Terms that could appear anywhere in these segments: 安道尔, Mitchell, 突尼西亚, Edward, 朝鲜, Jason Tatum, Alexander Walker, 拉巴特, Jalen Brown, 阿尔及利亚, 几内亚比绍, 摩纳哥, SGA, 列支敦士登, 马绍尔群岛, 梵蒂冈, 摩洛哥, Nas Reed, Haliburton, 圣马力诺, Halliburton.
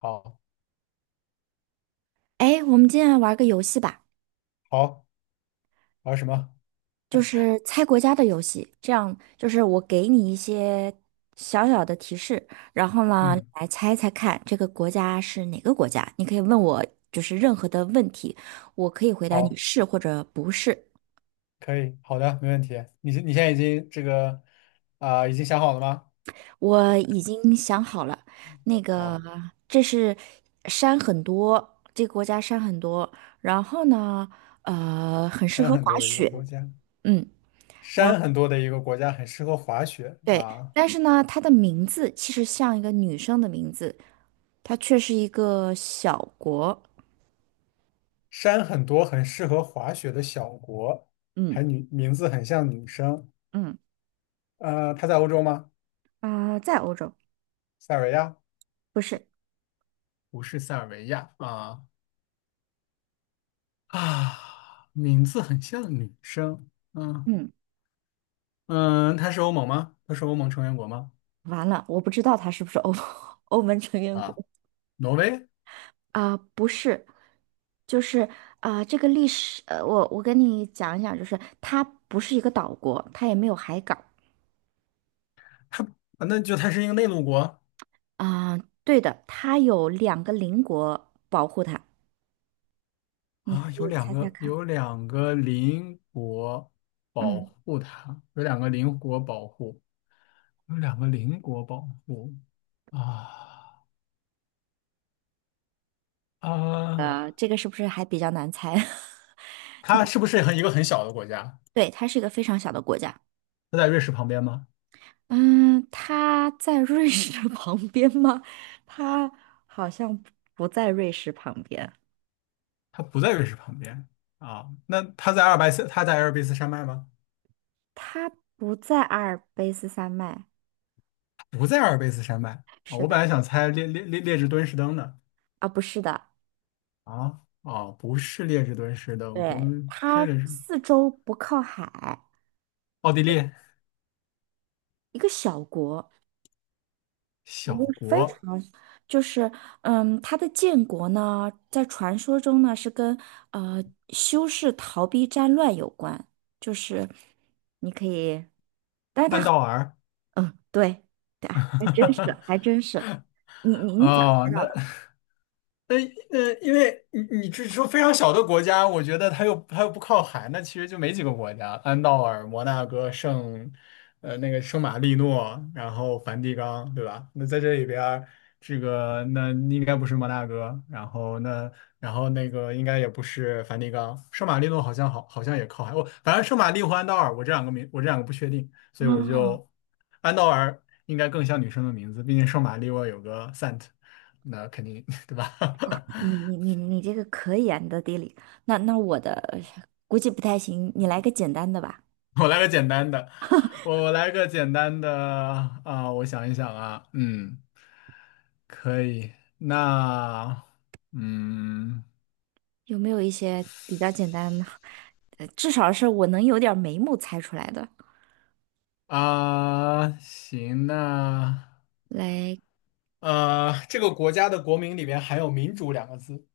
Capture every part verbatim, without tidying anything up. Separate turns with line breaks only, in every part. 好，
哎，我们今天来玩个游戏吧，
好，玩什么？
就是猜国家的游戏。这样就是我给你一些小小的提示，然后呢，你
嗯，
来猜猜看这个国家是哪个国家。你可以问我就是任何的问题，我可以回答你
好，
是或者不是。
可以，好的，没问题。你现你现在已经这个啊、已经想好了吗？
我已经想好了，那个
好，
这是山很多，这个国家山很多，然后呢，呃，很适
山
合
很
滑
多的一个
雪。
国家，
嗯。然。
山很多的一个国家很适合滑雪
对，
啊，
但是呢，它的名字其实像一个女生的名字，它却是一个小国。
山很多很适合滑雪的小国，
嗯
还女名字很像女生。
嗯
呃，它在欧洲吗？
啊、在欧洲，
塞尔维亚？
不是。
不是塞尔维亚啊啊，名字很像女生。嗯
嗯，
嗯，它是欧盟吗？它是欧盟成员国吗？
完了，我不知道它是不是欧 欧盟成员国
啊。挪威，
啊、不是，就是啊、这个历史，呃，我我跟你讲一讲，就是它不是一个岛国，它也没有海港
它啊那就它是一个内陆国。
啊、对的，它有两个邻国保护它，你
啊，
可
有
以
两
猜猜
个
看。
有两个邻国保
嗯，
护它，有两个邻国保护，有两个邻国保护啊啊，
呃，这个是不是还比较难猜？
它是不是很一个很小的国家？
对，它是一个非常小的国家。
它在瑞士旁边吗？
嗯，它在瑞士的 旁边吗？它好像不在瑞士旁边，
它不在瑞士旁边。啊，那它在阿尔卑斯，它在阿尔卑斯山脉吗？
它不在阿尔卑斯山脉。
不在阿尔卑斯山脉。啊，
是
我本
的，
来想猜列列列列支敦士登的。
啊，不是的，
啊。啊，不是列支敦士登，不
对，
是
它
列支，
四周不靠海，
奥地利，
一个小国，一个
小
非常
国，
就是，嗯，它的建国呢，在传说中呢是跟呃修士逃避战乱有关，就是你可以。
安道尔。
嗯，对，对，还真是，还真是。你你你咋
哦，
猜
那
到的？
呃呃，因为你你只说非常小的国家，我觉得它又它又不靠海，那其实就没几个国家：安道尔、摩纳哥、圣，呃，那个圣马力诺，然后梵蒂冈，对吧？那在这里边儿，这个那应该不是摩纳哥，然后那然后那个应该也不是梵蒂冈，圣马力诺好像好好像也靠海，我反正圣马力和安道尔，我这两个名我这两个不确定，所以我
啊，
就安道尔应该更像女生的名字，毕竟圣马力诺有个 Sant。那肯定 对吧？
你你 你你这个可以啊，你的地理。那那我的估计不太行，你来个简单的吧。
我来个简单的，我我来个简单的啊，我想一想啊，嗯，可以，那嗯
有没有一些比较简单的？呃至少是我能有点儿眉目猜出来的。
啊，行，那
来，
呃，这个国家的国名里边含有"民主"两个字。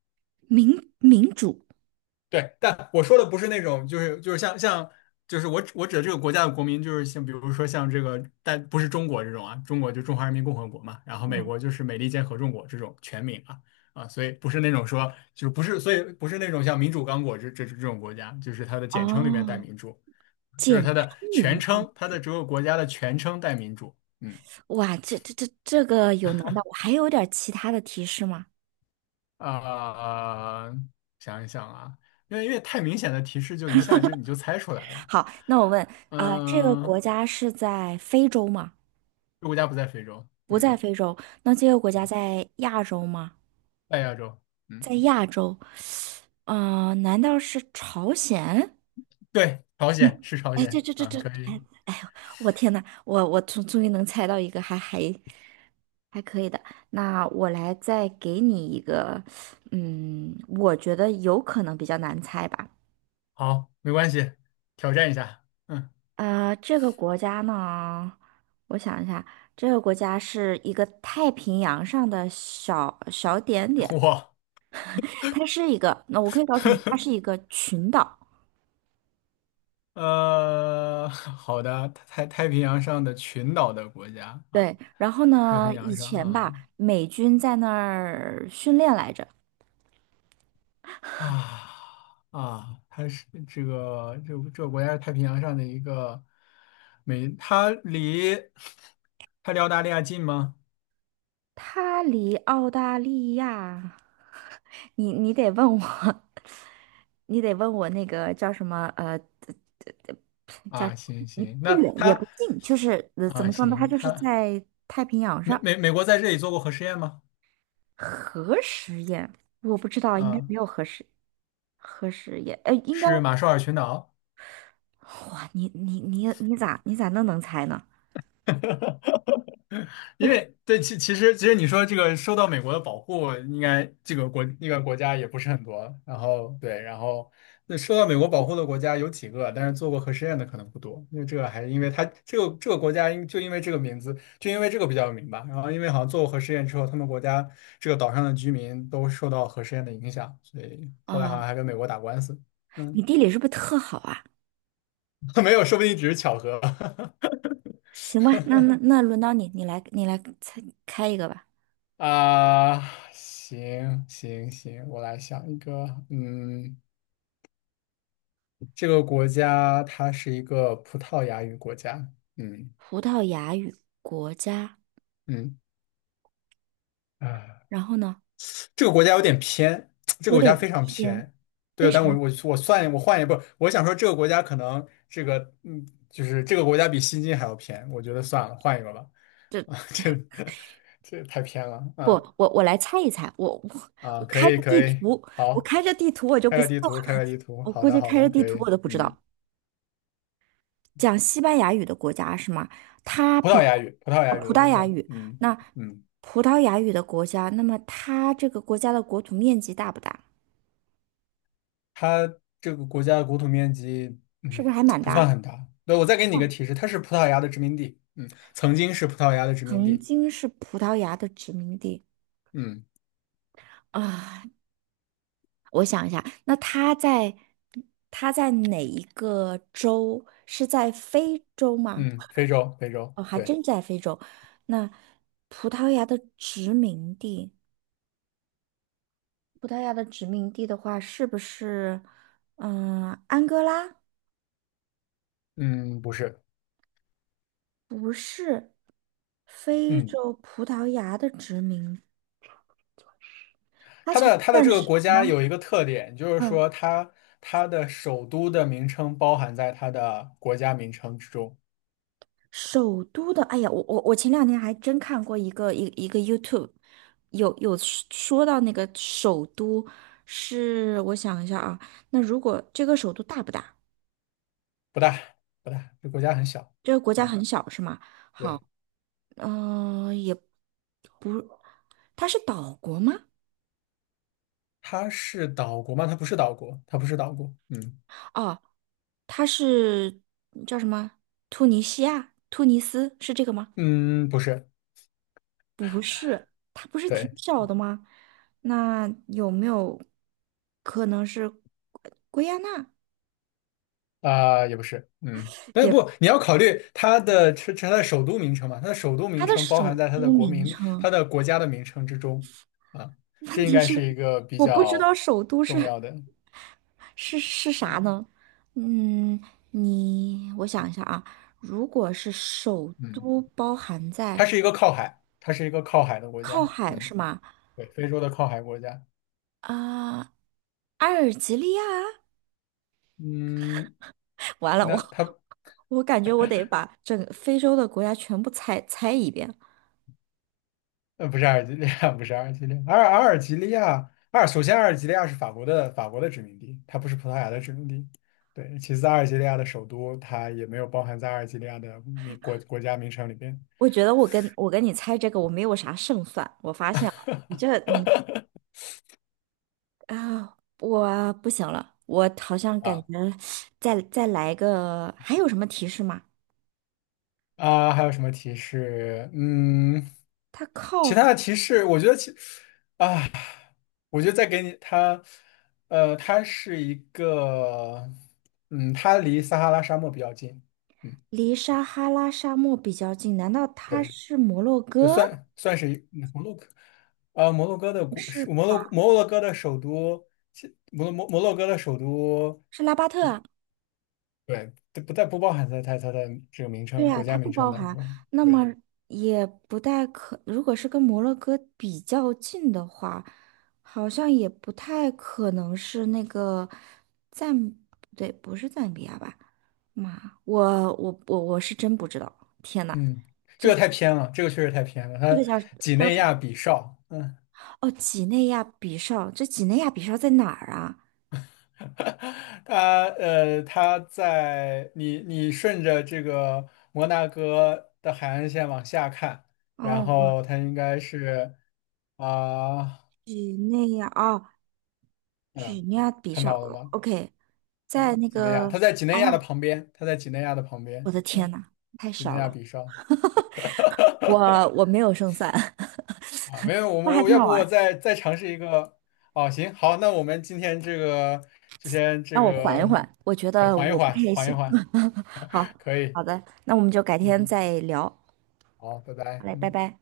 民民主，
对，但我说的不是那种，就是就是像像，就是我指我指的这个国家的国民，就是像比如说像这个，但不是中国这种啊，中国就中华人民共和国嘛，然后美
嗯，
国就是美利坚合众国这种全名啊啊，所以不是那种说就是不是，所以不是那种像民主刚果这这这种国家，就是它的简称里面带
哦，
民主，就是
简
它
称
的全
明
称，它的这个国家的全称带民主。嗯
哇，这这这这个有难道我还有点儿其他的提示吗？
啊、想一想啊，因为因为太明显的提示就一下就你就猜出来了。
好，那我问，啊、这个
嗯，
国家是在非洲吗？
这国家不在非洲，
不在
嗯，
非洲，那这个国家在亚洲吗？
在亚洲，嗯，
在亚洲，嗯、呃难道是朝鲜？
对，朝鲜是朝
哎，这
鲜
这这
啊，
这，
可以。
哎哎呦，我天呐，我我终终于能猜到一个还还还可以的。那我来再给你一个，嗯，我觉得有可能比较难猜吧。
好，没关系，挑战一下，嗯，
呃，这个国家呢，我想一下，这个国家是一个太平洋上的小小点点。
我，
它是一个，那我可以告诉你，它是一个群岛。
呃，好的，太太平洋上的群岛的国家啊，
对，然后
太平
呢，以
洋上，
前吧，
嗯。
美军在那儿训练来着。
啊啊，它是这个这这个国家是太平洋上的一个美，它离 它离澳大利亚近吗？
它离澳大利亚，你你得问我，你得问我那个叫什么呃，叫
啊，
什么
行
你
行，
不
那
远也
它
不近，就是呃怎
啊
么说呢？它
行，
就是
它。
在太平洋
美
上。
美美国在这里做过核试验吗？
核实验，我不知道，应该
啊，
没有核实核实验，呃，应该。
是马绍尔群岛。
哇，你你你你咋你咋那能猜呢？
因为对，其其实其实你说这个受到美国的保护，应该这个国那个国家也不是很多。然后对，然后那受到美国保护的国家有几个，但是做过核试验的可能不多。因为这个还因为它这个这个国家因就因为这个名字，就因为这个比较有名吧。然后因为好像做过核试验之后，他们国家这个岛上的居民都受到核试验的影响，所以后来好
啊，
像还跟美国打官司。
你
嗯，
地理是不是特好啊？
没有，说不定只是巧合。
行吧，那那那轮到你，你来你来猜开一个吧。
啊，行行行，我来想一个，嗯，这个国家它是一个葡萄牙语国家。嗯
葡萄牙语国家，
嗯，啊，
然后呢，
这个国家有点偏，这个
有
国家
点
非常
偏，
偏，
非
对，但我
常
我我算我换一步，我想说这个国家可能这个嗯，就是这个国家比西京还要偏，我觉得算了，换一个吧。
这
啊，这这太偏了，
不，
嗯。
我我来猜一猜，我我
啊，
我
可
开
以
着地
可以，
图，我
好，
开着地图我就
开
不
个
信
地图，开
了，
个地图，
我
好
估
的
计
好
开着
的，
地
可
图我
以，
都不知
嗯。
道。讲西班牙语的国家是吗？它
葡萄
比
牙语，葡萄牙
啊
语
葡
的
萄
国家，
牙语，
嗯
那
嗯，
葡萄牙语的国家，那么它这个国家的国土面积大不大？
它这个国家的国土面积，
是
嗯，
不是还蛮
不
大
算
的？
很大。那我再给你一个
嗯
提示，它是葡萄牙的殖民地，嗯，曾经是葡萄牙的殖民
曾
地，
经是葡萄牙的殖民地
嗯
啊，我想一下，那它在它在哪一个州？是在非洲吗？
嗯，非洲，非洲，
哦，还
对。
真在非洲。那葡萄牙的殖民地。葡萄牙的殖民地的话，是不是嗯安哥拉？
嗯，不是，
不是，非
嗯，
洲葡萄牙的殖民，
它的它的
但
这个
是
国家有一个特点，就是
嗯，
说它它的首都的名称包含在它的国家名称之中。
首都的，哎呀，我我我前两天还真看过一个一一个 YouTube，有有说说到那个首都是，我想一下啊，那如果这个首都大不大？
不大不大，这国家很小，
这个国家
啊，
很小是吗？好，
对。
嗯、也不，它是岛国吗？
它是岛国吗？它不是岛国，它不是岛国，嗯。
哦，他是叫什么？突尼西亚、突尼斯是这个吗？
嗯，不是，
它不是挺
对，
小的吗？那有没有可能是圭圭亚那？
啊、也不是，嗯，但是
也，
不，你要考虑它的成是它的首都名称嘛，它的首都名
它的
称包含
首
在它的
都
国
名
民、
称，
它的国家的名称之中。啊，这
问
应
题
该
是
是一个比
我不知
较
道首都
重
是
要的，
是是啥
嗯。
呢？嗯，你我想一下啊，如果是首
嗯
都包含在
它是一个靠海，它是一个靠海的国
靠
家，
海是
嗯，
吗？
对，非洲的靠海国家，
啊、阿尔及利亚。
嗯，
完了，我
那它
我感觉我得把整个非洲的国家全部猜猜一遍。
呃，不是阿尔及利亚。不是阿尔及利亚，阿尔阿尔及利亚，阿尔首先阿尔及利亚是法国的法国的殖民地，它不是葡萄牙的殖民地。对，其次阿尔及利亚的首都它也没有包含在阿尔及利亚的名国国家名称里边。
我觉得我跟我跟你猜这个我没有啥胜算，我发现了，你这你啊，我不行了，我好像感觉
啊
再再来一个，还有什么提示吗？
啊，还有什么提示？嗯，
它靠
其他
海
的提示，我觉得其我觉得再给你它，呃，它是一个，嗯，它离撒哈拉沙漠比较近，嗯，
离撒哈拉沙漠比较近，难道它
对。
是摩洛
就
哥？
算算是一摩洛哥。啊，摩洛哥的
不
国，
是
是摩
吧？
洛摩洛哥的首都，其摩摩摩洛哥的首都，
是拉巴特啊？
对，这不在不包含在它它的这个名
对
称
呀，
国
它
家名
不
称
包
当
含，
中。
那么
对，
也不太可，如果是跟摩洛哥比较近的话，好像也不太可能是那个赞，不对，不是赞比亚吧？妈，我我我我是真不知道，天呐，
嗯，这个太偏了，这个确实太偏了。它几
叫
内
什
亚
么？
比绍，嗯。
哦，几内亚比绍，这几内亚比绍在哪儿啊？
它呃，它在你你顺着这个摩纳哥的海岸线往下看，然
哦，哇，
后它应该是啊，
几内亚，哦，
嗯，
几内亚比
看
绍
到了
哦
吗？
，OK，在
嗯，
那
几内亚，
个，
他在几内亚的
哦，
旁边，他在几内亚的旁
我
边，
的天
嗯，
呐，太
几内
小
亚
了。
比绍。
我我没有胜算，
啊，没有，
那
我
还
我
挺
要
好
不
玩
我
儿
再再尝试一个。哦，行，好，那我们今天这个就先这
让我缓一
个，
缓，我觉
对
得
缓一
我不
缓，
太
缓一
行。
缓，
好，
可以，
好的，那我们就改天
嗯，
再聊，好
好，拜拜。
嘞，拜
嗯。
拜。